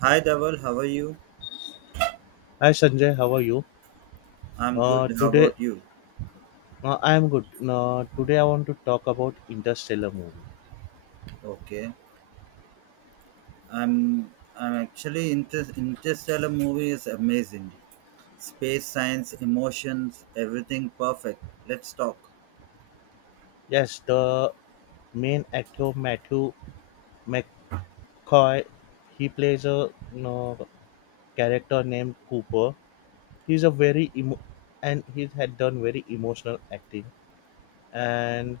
Hi Dhaval, how are you? Hi Sanjay, how are you? I'm good. How Today about you? I am good. Today I want to talk about Interstellar movie. Okay. I'm actually inter Interstellar movie is amazing. Space science, emotions, everything perfect. Let's talk. Yes, the main actor Matthew McCoy, he plays a uh, character named Cooper. He's a very emo- he had done very emotional acting. And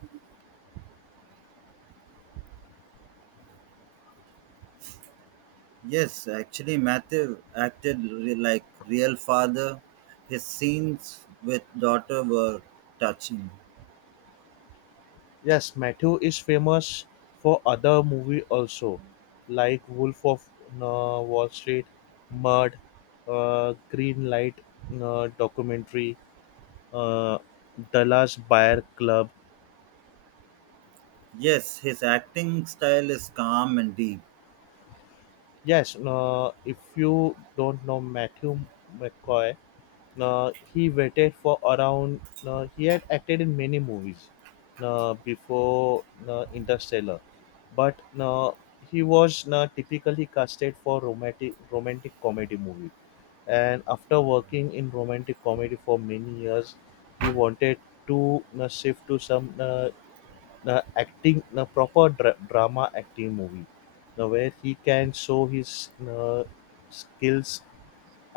Yes, actually Matthew acted like real father. His scenes with daughter were touching. yes, Matthew is famous for other movie also, like Wolf of Wall Street, Mud, Green Light documentary, uh, Dallas Buyer Club. Yes, his acting style is calm and deep. Yes, if you don't know Matthew McCoy, he waited for around. He had acted in many movies before Interstellar, but he was typically casted for romantic comedy movie. And after working Okay. in romantic comedy for many years, he wanted to shift to some the acting the proper drama acting movie the where he can show his uh, skills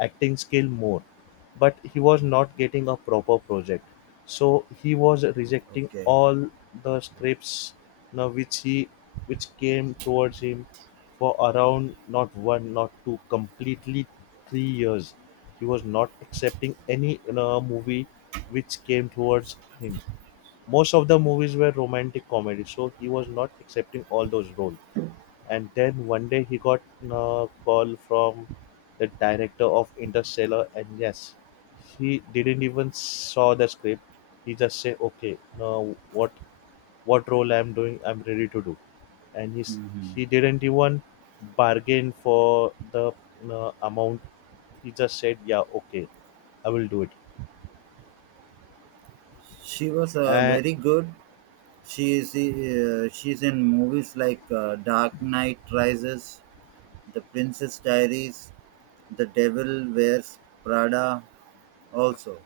acting skill more, but he was not getting a proper project, so he was rejecting Okay. all the scripts. Now which he Which came towards him for around, not one, not two, completely 3 years, he was not accepting any movie which came towards him. Most of the movies were romantic comedy, so he was not accepting all those roles. And then one day he got a call from the director of Interstellar, and yes, he didn't even saw the script. He just say, "Okay, now what role I'm doing, I'm ready to do." And Mm-hmm. he didn't even bargain for the amount. He just said, "Yeah, okay, I will do it." She was And very good. She's in movies like Dark Knight Rises, The Princess Diaries, The Devil Wears Prada. Also,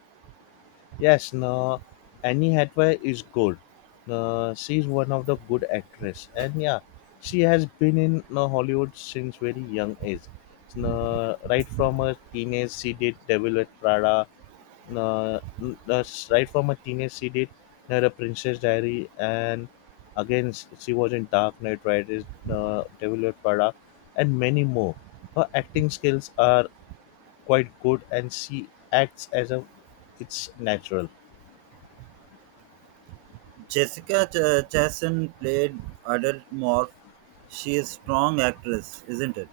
Yes, no, Annie Hathaway is good. No, She's one of the good actress, and yeah, she has been in no, Hollywood since very young age. No, Right from her teenage, she did Devil with Prada. No, n- no, Right from her teenage, she did no, The Princess Diary, and she was in Dark Knight Rises, no, Devil with Prada, and many more. Her acting skills are quite good, and she acts as a it's natural. Chastain played adult morph. She is strong actress, isn't it?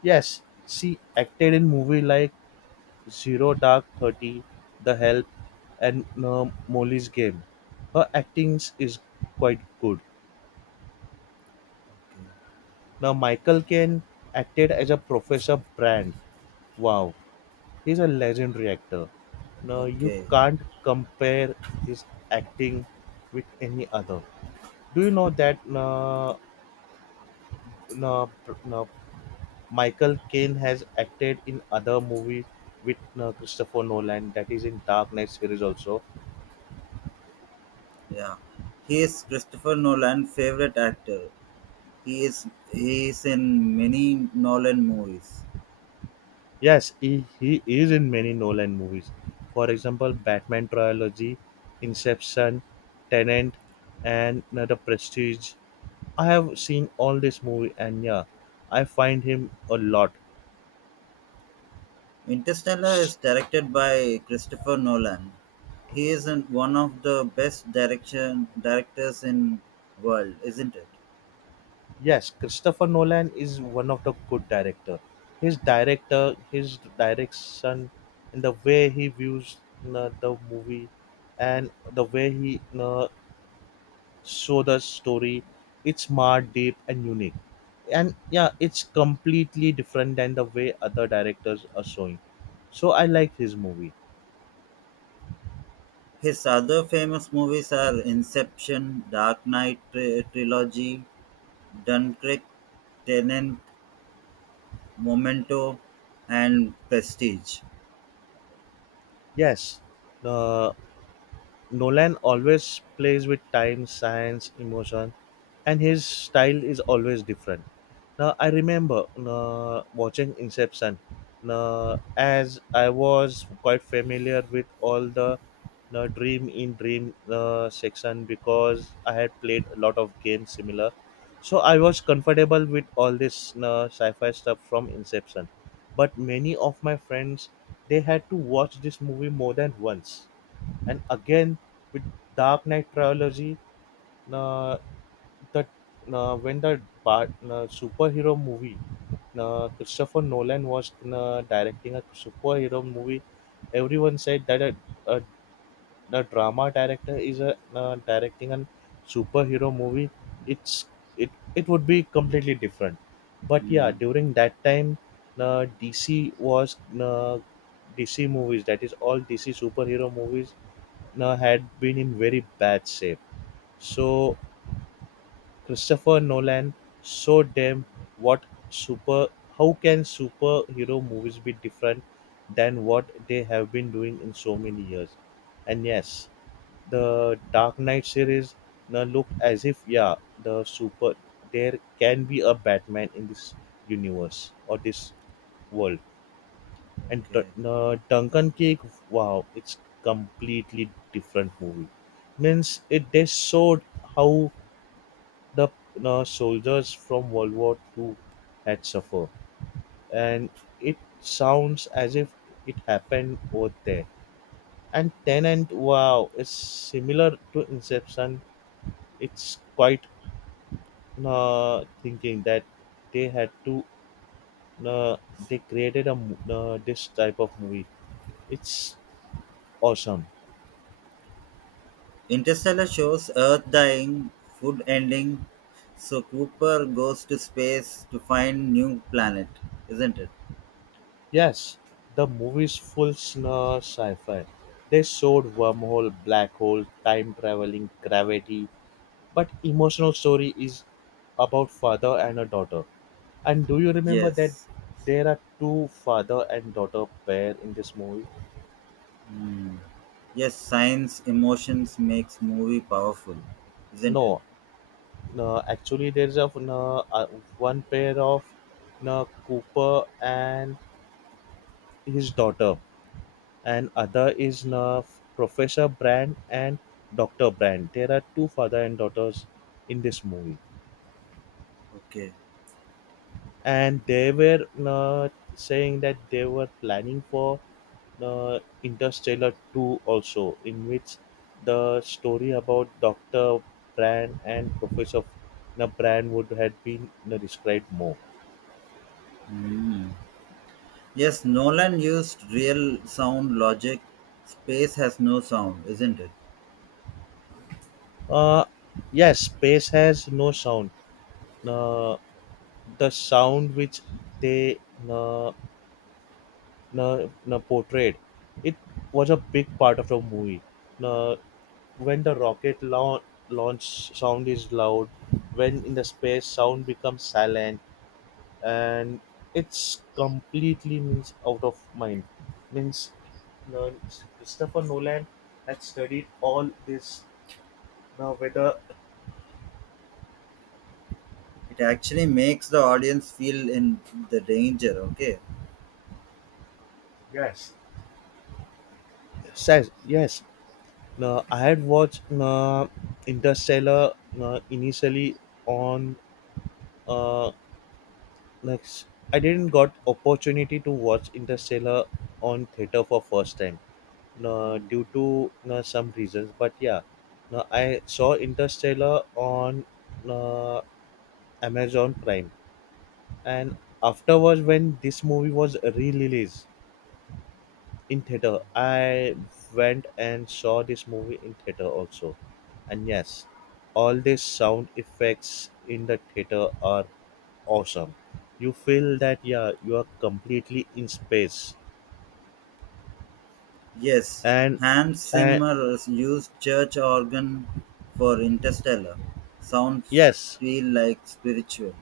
Yes, she acted in movies like Zero Dark Thirty, The Help, and Molly's Game. Her acting is quite good. Okay. Now Michael Caine acted as a Professor Brand. Wow, he's a legendary actor. Now you Okay. can't compare his acting with any other. Do you know that uh, uh, Michael Caine has acted in other movies with Christopher Nolan, that is in Dark Knight series also. Yeah. He is Christopher Nolan' favorite actor. He is he is in many Nolan movies. Yes, he is in many Nolan movies. For example, Batman trilogy, Inception, Tenant, and The Prestige. I have seen all this movie, and yeah, I find him a lot. Interstellar is directed by Christopher Nolan. He is one of the best direction directors in world, isn't it? Yes, Christopher Nolan is one of the good director. His direction, and the way he views the movie, and the way he show the story, it's smart, deep, and unique. And yeah, it's completely different than the way other directors are showing. So I like his movie. His other famous movies are Inception, trilogy, Dunkirk, Tenet, Memento, and Prestige. Yes, uh, Nolan always plays with time, science, emotion, and his style is always different. Now I remember watching Inception. Now, as I was quite familiar with all the Dream in Dream section, because I had played a lot of games similar, so I was comfortable with all this sci-fi stuff from Inception. But many of my friends, they had to watch this movie more than once. And again, with Dark Knight trilogy, uh, the when the superhero movie, Christopher Nolan was directing a superhero movie, everyone said that a, a drama director is a directing a superhero movie. It's it would be completely different. But yeah, Hmm. during that time, uh, DC was uh, DC movies, that is, all DC superhero movies had been in very bad shape. So Christopher Nolan showed them what super how can superhero movies be different than what they have been doing in so many years. And yes, the Dark Knight series now looked as if, yeah, there can be a Batman in this universe or this world. And Okay. Duncan Cake, wow, it's completely different movie. Means it just showed how the soldiers from World War II had suffered, and it sounds as if it happened over there. And Tenant, wow, is similar to Inception. It's quite thinking that they had to uh, they created this type of movie. It's awesome. Interstellar shows Earth dying, food ending, so Cooper goes to space to find new planet, isn't it? Yes, the movies full Fulsner sci-fi. They showed wormhole, black hole, time traveling, gravity, but emotional story is about father and a daughter. And do you remember that Yes. there are two father and daughter pair in this movie? Mm. Yes, science emotions makes movie powerful, isn't it? No, no, actually there is a no, one pair of no, Cooper and his daughter, and other is Professor Brand and Doctor Brand. There are two father and daughters in this movie, Okay. and they were saying that they were planning for Interstellar Two also, in which the story about Doctor Brand and Professor Brand would have been described more. Yes, Nolan used real sound logic. Space has no sound, isn't it? Uh, yes, space has no sound. Uh, the sound which they uh, na, na portrayed, it was a big part of the movie. Na, when the rocket launch sound is loud. When in the space sound becomes silent, and it's completely means out of mind. Means, na, Christopher Nolan had studied all this. Now whether It actually makes the audience feel in the danger, okay? yes says yes. Now I had watched Interstellar initially on uh, Next, I didn't got opportunity to watch Interstellar on theater for first time, no, due to no, some reasons. But yeah, no, I saw Interstellar on no, Amazon Prime, and afterwards when this movie was re-released in theater, I went and saw this movie in theater also, and yes, all these sound effects in the theater are awesome. You feel that, yeah, you are completely in space. Yes, And Hans and Zimmer has used church organ for Interstellar. Sounds yes, feel like spiritual.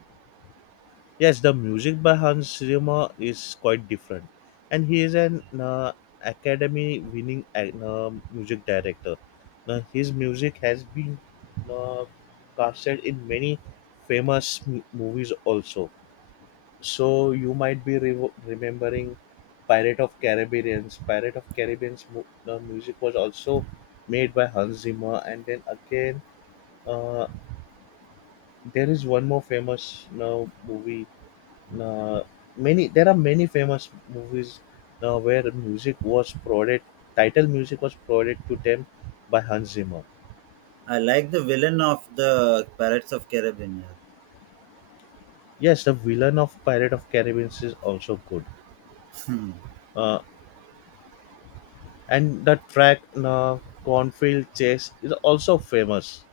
yes, the music by Hans Zimmer is quite different. And he is an Academy winning music director. Now, his music has been uh, casted in many famous movies also. So you might be remembering Pirate of Caribbean's. The music was also made by Hans Zimmer. And then again, uh, there is one more famous movie. Uh, many There are many famous movies where music was provided. Title music was provided to them by Hans Zimmer. I like the villain of the Pirates of Caribbean. Yes, Yes, the villain of Pirate of Caribbean is also good, uh, and the track "Cornfield Chase" is also famous.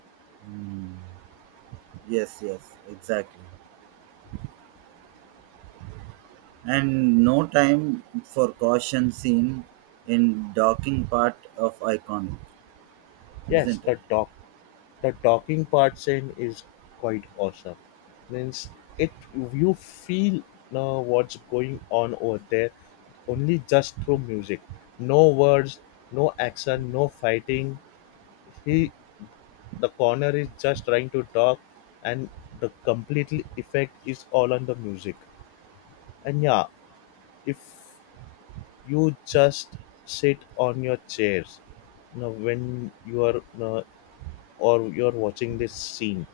yes, yes, exactly. And no time for caution seen in docking part of iconic, Yes, isn't it? the dock the docking part scene is quite awesome. Means, it you feel what's going on over there only just through music. No words, no action, no fighting. He The corner is just trying to dock, and the completely effect is all on the music. And yeah, if you just sit on your chairs, you know, when you are or you're watching this scene.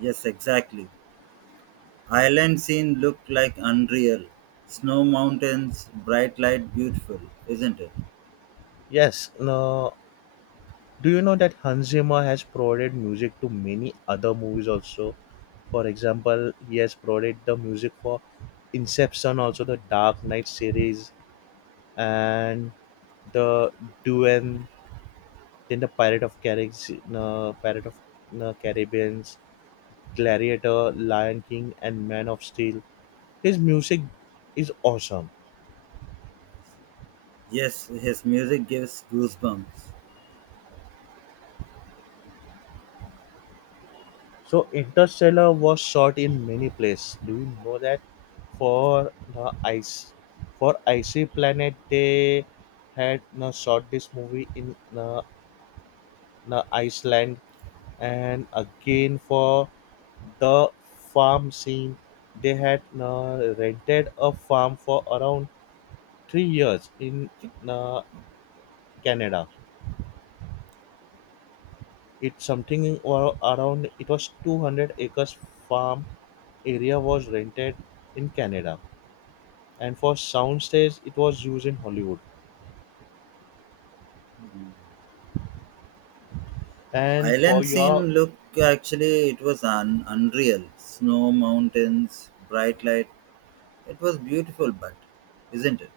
Yes, exactly. Island scene looked like unreal. Snow mountains, bright light, beautiful, isn't it? Yes. No, do you know that Hans Zimmer has provided music to many other movies also? For example, he has provided the music for Inception, also the Dark Knight series, and the Dune, then the Pirate of Caribbean, uh, Pirate of uh, Caribbean's, Gladiator, Lion King, and Man of Steel. His music is awesome. Yes, his music gives goosebumps. So Interstellar was shot in many places. Do you know that for the ice for icy planet they had shot this movie in Iceland. And again, for the farm scene, they had rented a farm for around 3 years in uh, Canada. It's something or around, it was 200 acres farm area was rented in Canada, and for soundstage it was used in Hollywood. And for Island your scene look, actually it was unreal. Snow mountains, bright light. It was beautiful, but isn't it?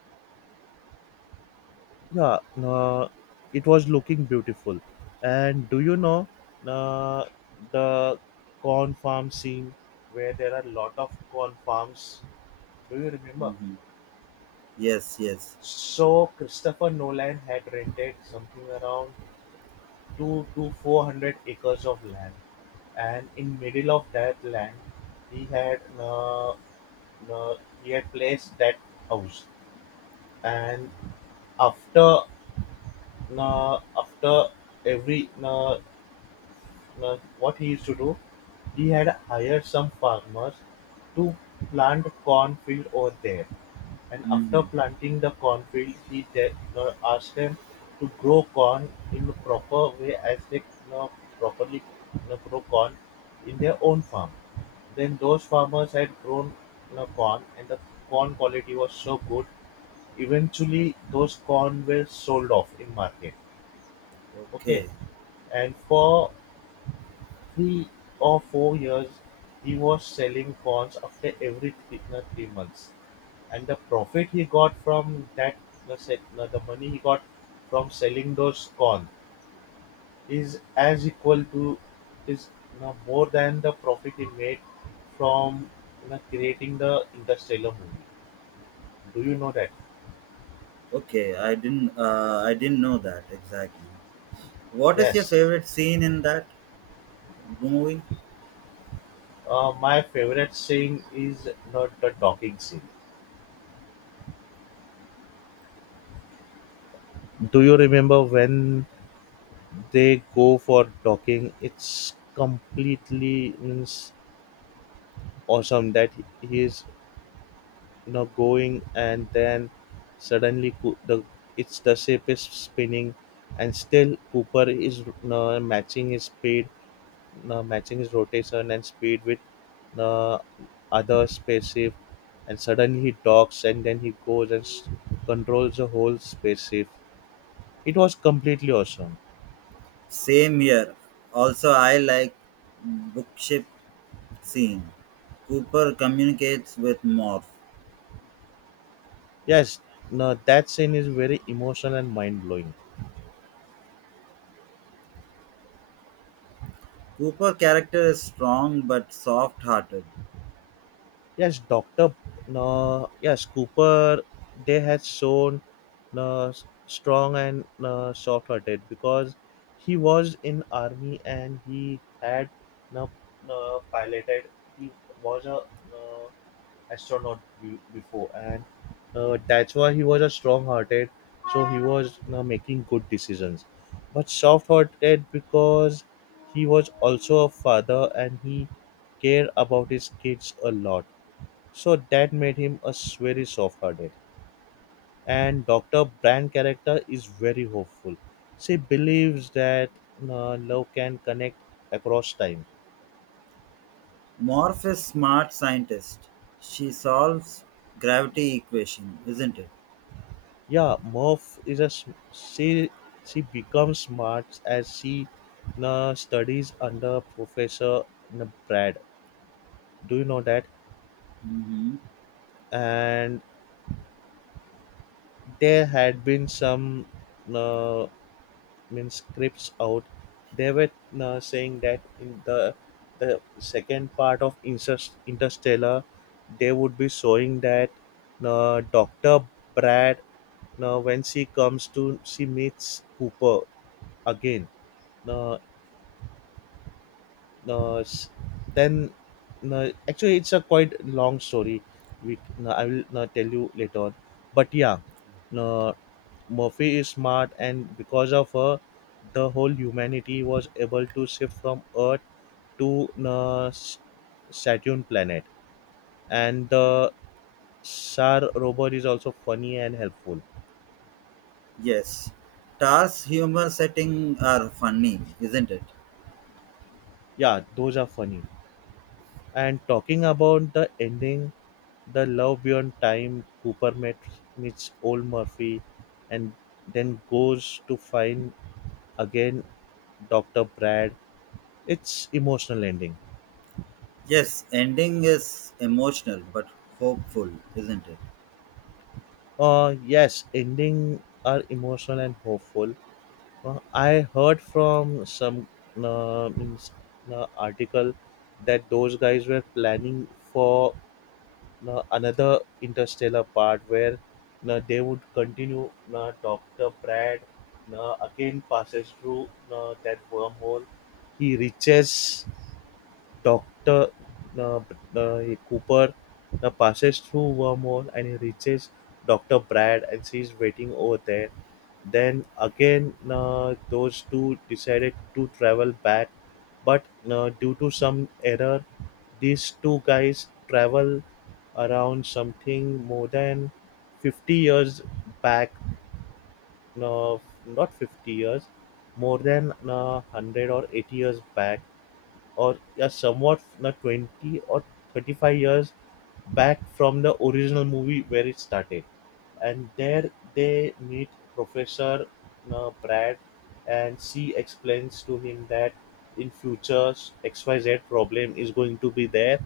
yeah, it was looking beautiful. And do you know uh, the corn farm scene where there are a lot of corn farms? Do you remember? Hmm. Yes, yes. So Christopher Nolan had rented something around two to four hundred acres of land, and in middle of that land, he had uh, uh, he had placed that house, and After after every what he used to do, he had hired some farmers to plant cornfield over there. And after Hmm. planting the cornfield, he then asked them to grow corn in the proper way as they uh, properly grow corn in their own farm. Then those farmers had grown, you know, corn, and the corn quality was so good. Eventually, those corn were sold off in market. Okay, Okay. and for 3 or 4 years, he was selling bonds after every 3 months, and the profit he got from that, the money he got from selling those corn is as equal to is more than the profit he made from creating the Interstellar movie. Do you know that? Okay, I didn't know that exactly. What is your Yes. favorite scene in that movie? My favorite scene is not the talking scene. Do you remember when they go for talking it's completely means awesome that he is going and then suddenly the ship is spinning, and still Cooper is matching his speed, matching his rotation and speed with, you know, other spaceship. And suddenly he docks and then he goes and controls the whole spaceship. It was completely awesome. Same here. Also, I like bookship scene. Cooper communicates with Morph. Yes, no, that scene is very emotional and mind blowing. Cooper character is strong but soft-hearted. Yes, Doctor, no, yes, Cooper, they had shown no strong and no soft hearted because he was in army and he had no, no piloted. He was a no, astronaut before, and that's why he was a strong-hearted. So he was making good decisions, but soft-hearted because he was also a father and he cared about his kids a lot. So that made him a very soft-hearted. And Doctor Brand character is very hopeful. She believes that love can connect across time. Morph is smart scientist. She solves gravity equation, isn't it? Yeah, Morph is a she. She becomes smart as she studies under Professor Brad. Do you know that? Hmm. And there had been some uh, mean scripts out. They were saying that in the second part of Interstellar, they would be showing that Doctor Brad. Now, when she comes to, she meets Cooper again. Now, s- then no, actually it's a quite long story, we no, I will no, tell you later on, but yeah, no, Murphy is smart, and because of her the whole humanity was able to shift from earth to no, Saturn planet. And the Sar robot is also funny and helpful. Yes. Tar's humor setting are funny, isn't it? Yeah, those are funny. And talking about the ending, The Love Beyond Time, Cooper meets old Murphy and then goes to find again Dr. Brad. It's emotional ending. Yes, ending is emotional but hopeful, isn't it? Yes, ending are emotional and hopeful. I heard from some means, article that those guys were planning for, now, another interstellar part where now they would continue. Now Dr. Brad now again passes through now that wormhole. He reaches Doctor, uh, uh, Cooper passes through wormhole and he reaches Doctor Brad, and she's waiting over there. Then again, those two decided to travel back, but due to some error, these two guys travel around something more than 50 years back. No, not 50 years, more than 100 or 80 years back, or yeah, somewhat not 20 or 35 years back from the original movie where it started. And there they meet Professor Brad, and she explains to him that in future XYZ problem is going to be there,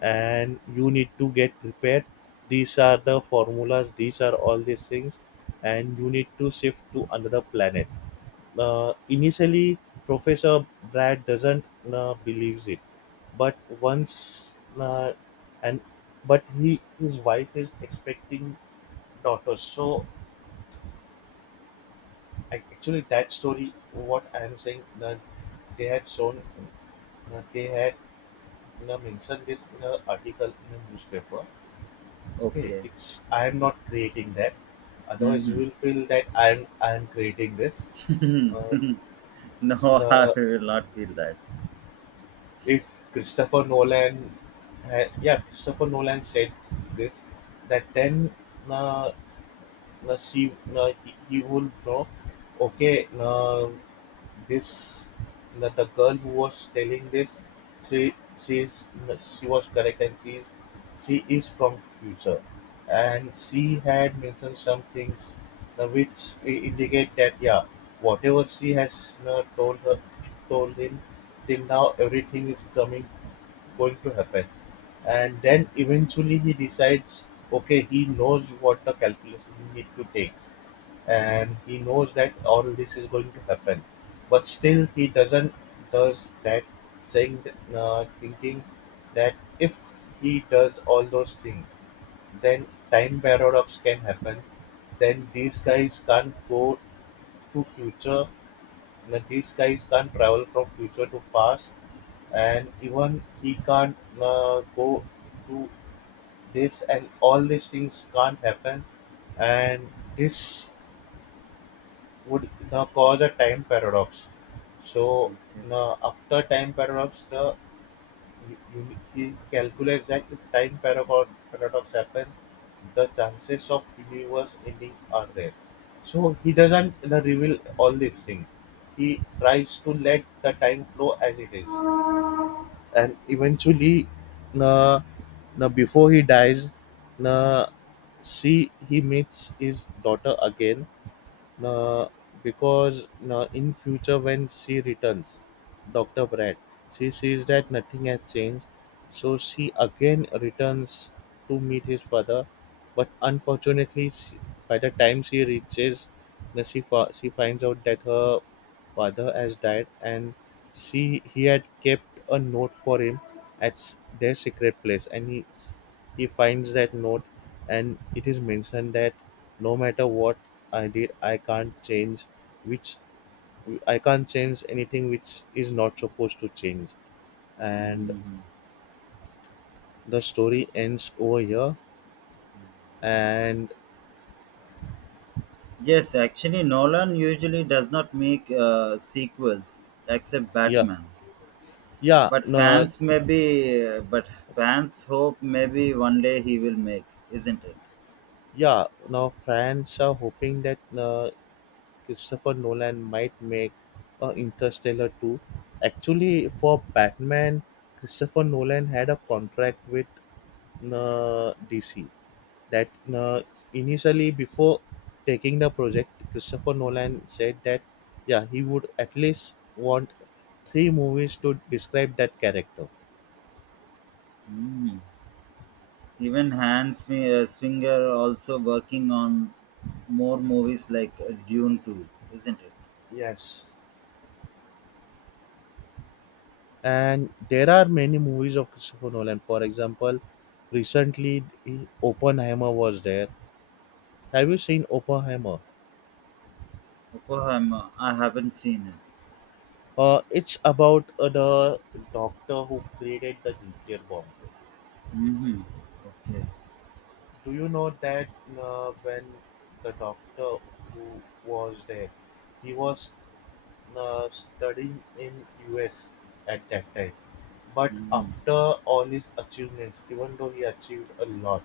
and you need to get prepared. These are the formulas, these are all these things, and you need to shift to another planet. Initially, Professor Brad doesn't believes it, but once and but he, his wife is expecting daughters. So I, actually, that story, what I am saying, they had shown, they had mentioned this in an article in a newspaper. Okay, Okay. it's I am not creating that. Otherwise, you Mm-hmm. will feel that I am creating this. Hmm. Uh, No, I uh, will not feel that. if Christopher Nolan, yeah, Christopher Nolan said this, that then, uh, now she now he would know, okay, now this, now the girl who was telling this, she she is na, she was correct, and she is from future, and she had mentioned some things, which indicate that yeah, whatever she has told him till now, everything is coming, going to happen. And then eventually he decides, okay, he knows what the calculation he need to take, and he knows that all this is going to happen, but still he doesn't does that, saying thinking that if he does all those things, then time paradox can happen, then these guys can't go to future, like these guys can't travel from future to past, and even he can't go to this, and all these things can't happen, and this would cause a time paradox. So Okay. After time paradox, the you, you, he calculates that if time paradox happen, the chances of universe ending are there. So he doesn't reveal all these things. He tries to let the time flow as it is, and eventually, uh, now before he dies, now see he meets his daughter again, now, because now in future when she returns, Dr. Brad, she sees that nothing has changed, so she again returns to meet his father. But unfortunately, she, by the time she reaches, she, she finds out that her father has died, and she he had kept a note for him at their secret place, and he finds that note, and it is mentioned that no matter what I did, I can't change, which, I can't change anything which is not supposed to change. And Hmm. the story ends over here. And Yes, actually, Nolan usually does not make sequels except yeah, Batman. yeah, But no. fans maybe, uh, but fans hope maybe one day he will make, isn't it? Yeah, now fans are hoping that Christopher Nolan might make Interstellar 2. Actually, for Batman, Christopher Nolan had a contract with DC that uh, initially, before taking the project, Christopher Nolan said that yeah, he would at least want 3 movies to describe that character. Mm. Even Swinger also working on more movies like Dune 2, isn't it? Yes. And there are many movies of Christopher Nolan. For example, recently eh, Oppenheimer was there. Have you seen Oppenheimer? Oh, I haven't seen it. It's about the doctor who created the nuclear bomb. Mm-hmm. Okay. Do you know that when the doctor who was there, he was studying in US at that time. But Mm-hmm. after all his achievements, even though he achieved a lot,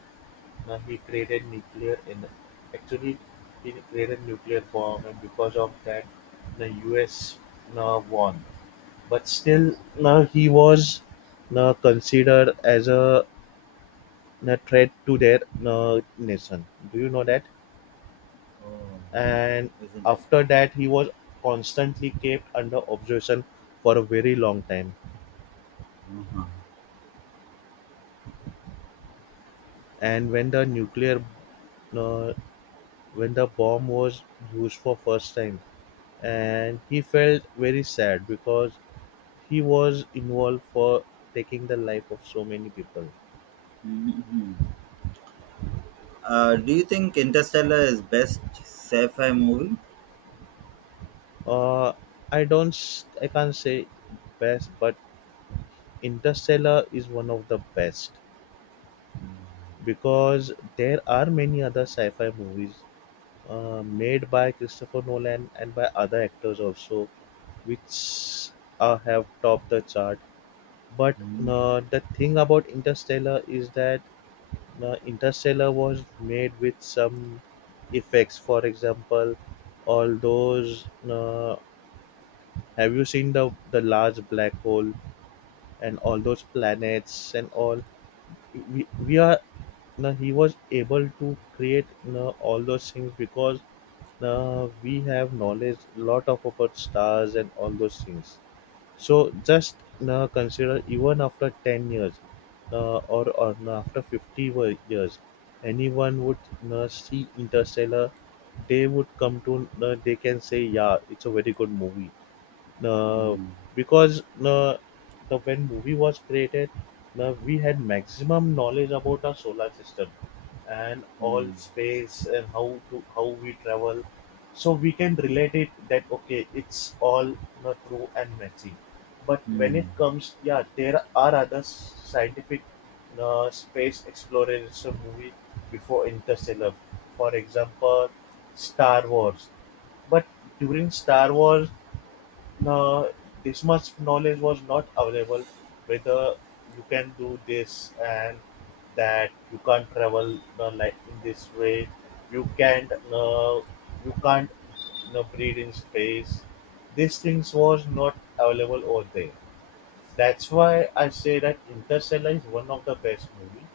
now he created nuclear in, actually, he created nuclear bomb, and because of that the US now won. But still now he was now considered as a threat to their nation. Do you know that? Oh, And isn't it? after that he was constantly kept under observation for a very long time. Uh-huh. And when the nuclear uh, when the bomb was used for first time, and he felt very sad because he was involved for taking the life of so many people. Mm-hmm. Do you think Interstellar is best sci-fi movie? uh, I don't I can't say best, but Interstellar is one of the best, because there are many other sci-fi movies made by Christopher Nolan and by other actors also, which have topped the chart. But the thing about Interstellar is that Interstellar was made with some effects. For example, all those have you seen the large black hole and all those planets and all? We are now. He was able to create now all those things because now we have knowledge lot of about stars and all those things. So just consider, even after 10 years or now after 50 years, anyone would see interstellar, they would come to they can say yeah, it's a very good movie. uh, Mm-hmm. because the when movie was created, we had maximum knowledge about our solar system and all Mm-hmm. space and how to how we travel. So we can relate it that okay, it's all not true and messy. But when it comes, yeah, there are other scientific space exploration movie before interstellar, for example, Star Wars. But during Star Wars, no, this much knowledge was not available whether you can do this and that, you can't travel like in this way, you can't uh, you can't breathe in space. These things was not available over there. That's why I say that Interstellar is one of the best movie.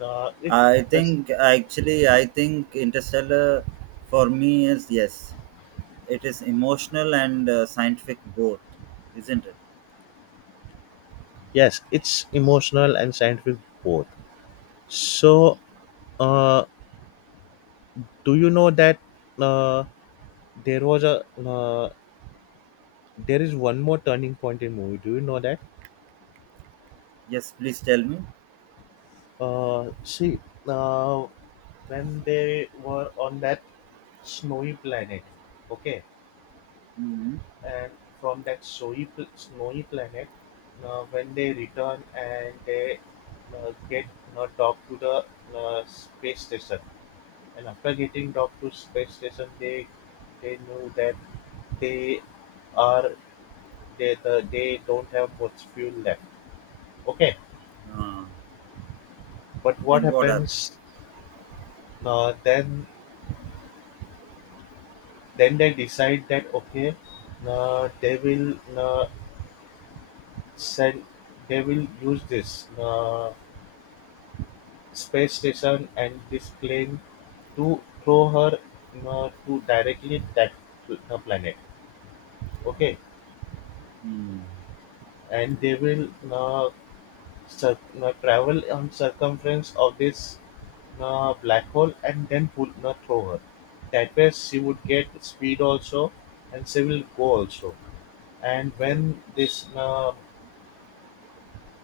If that's I think Interstellar for me is yes. It is emotional and scientific both, isn't it? Yes, it's emotional and scientific both. So uh, do you know that uh, there was a there is one more turning point in movie. Do you know that? Yes, please tell me. See, uh, when they were on that snowy planet, okay, Mm-hmm. and from that snowy planet, when they return and they get docked to the space station, and after getting docked to space station, they knew that they are they the, they don't have much fuel left. Okay, Uh, but what then what happened? happens then? Then they decide that okay, uh, they will uh, send, they will use this space station and this plane to throw her to directly that planet. Okay, Mm. and they will travel on circumference of this black hole and then pull throw her. That way she would get speed also, and she will go also. And Okay. when this uh,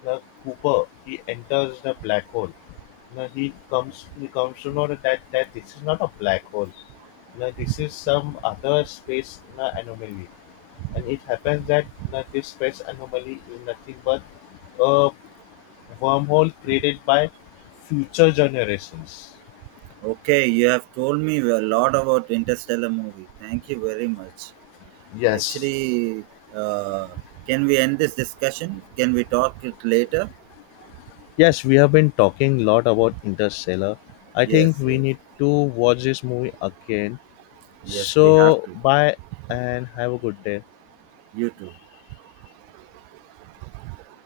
uh, Cooper he enters the black hole, now he comes to know that this is not a black hole. Now this is some other space na anomaly, and it happens that na this space anomaly is nothing but a wormhole created by future generations. Okay, you have told me a lot about Interstellar movie. Thank you very much. Yes. Actually, uh, can we end this discussion? Can we talk it later? Yes, we have been talking a lot about Interstellar. I think Yes, we yes, need to watch this movie again. yes. We have So, to. bye and have a good day. You too.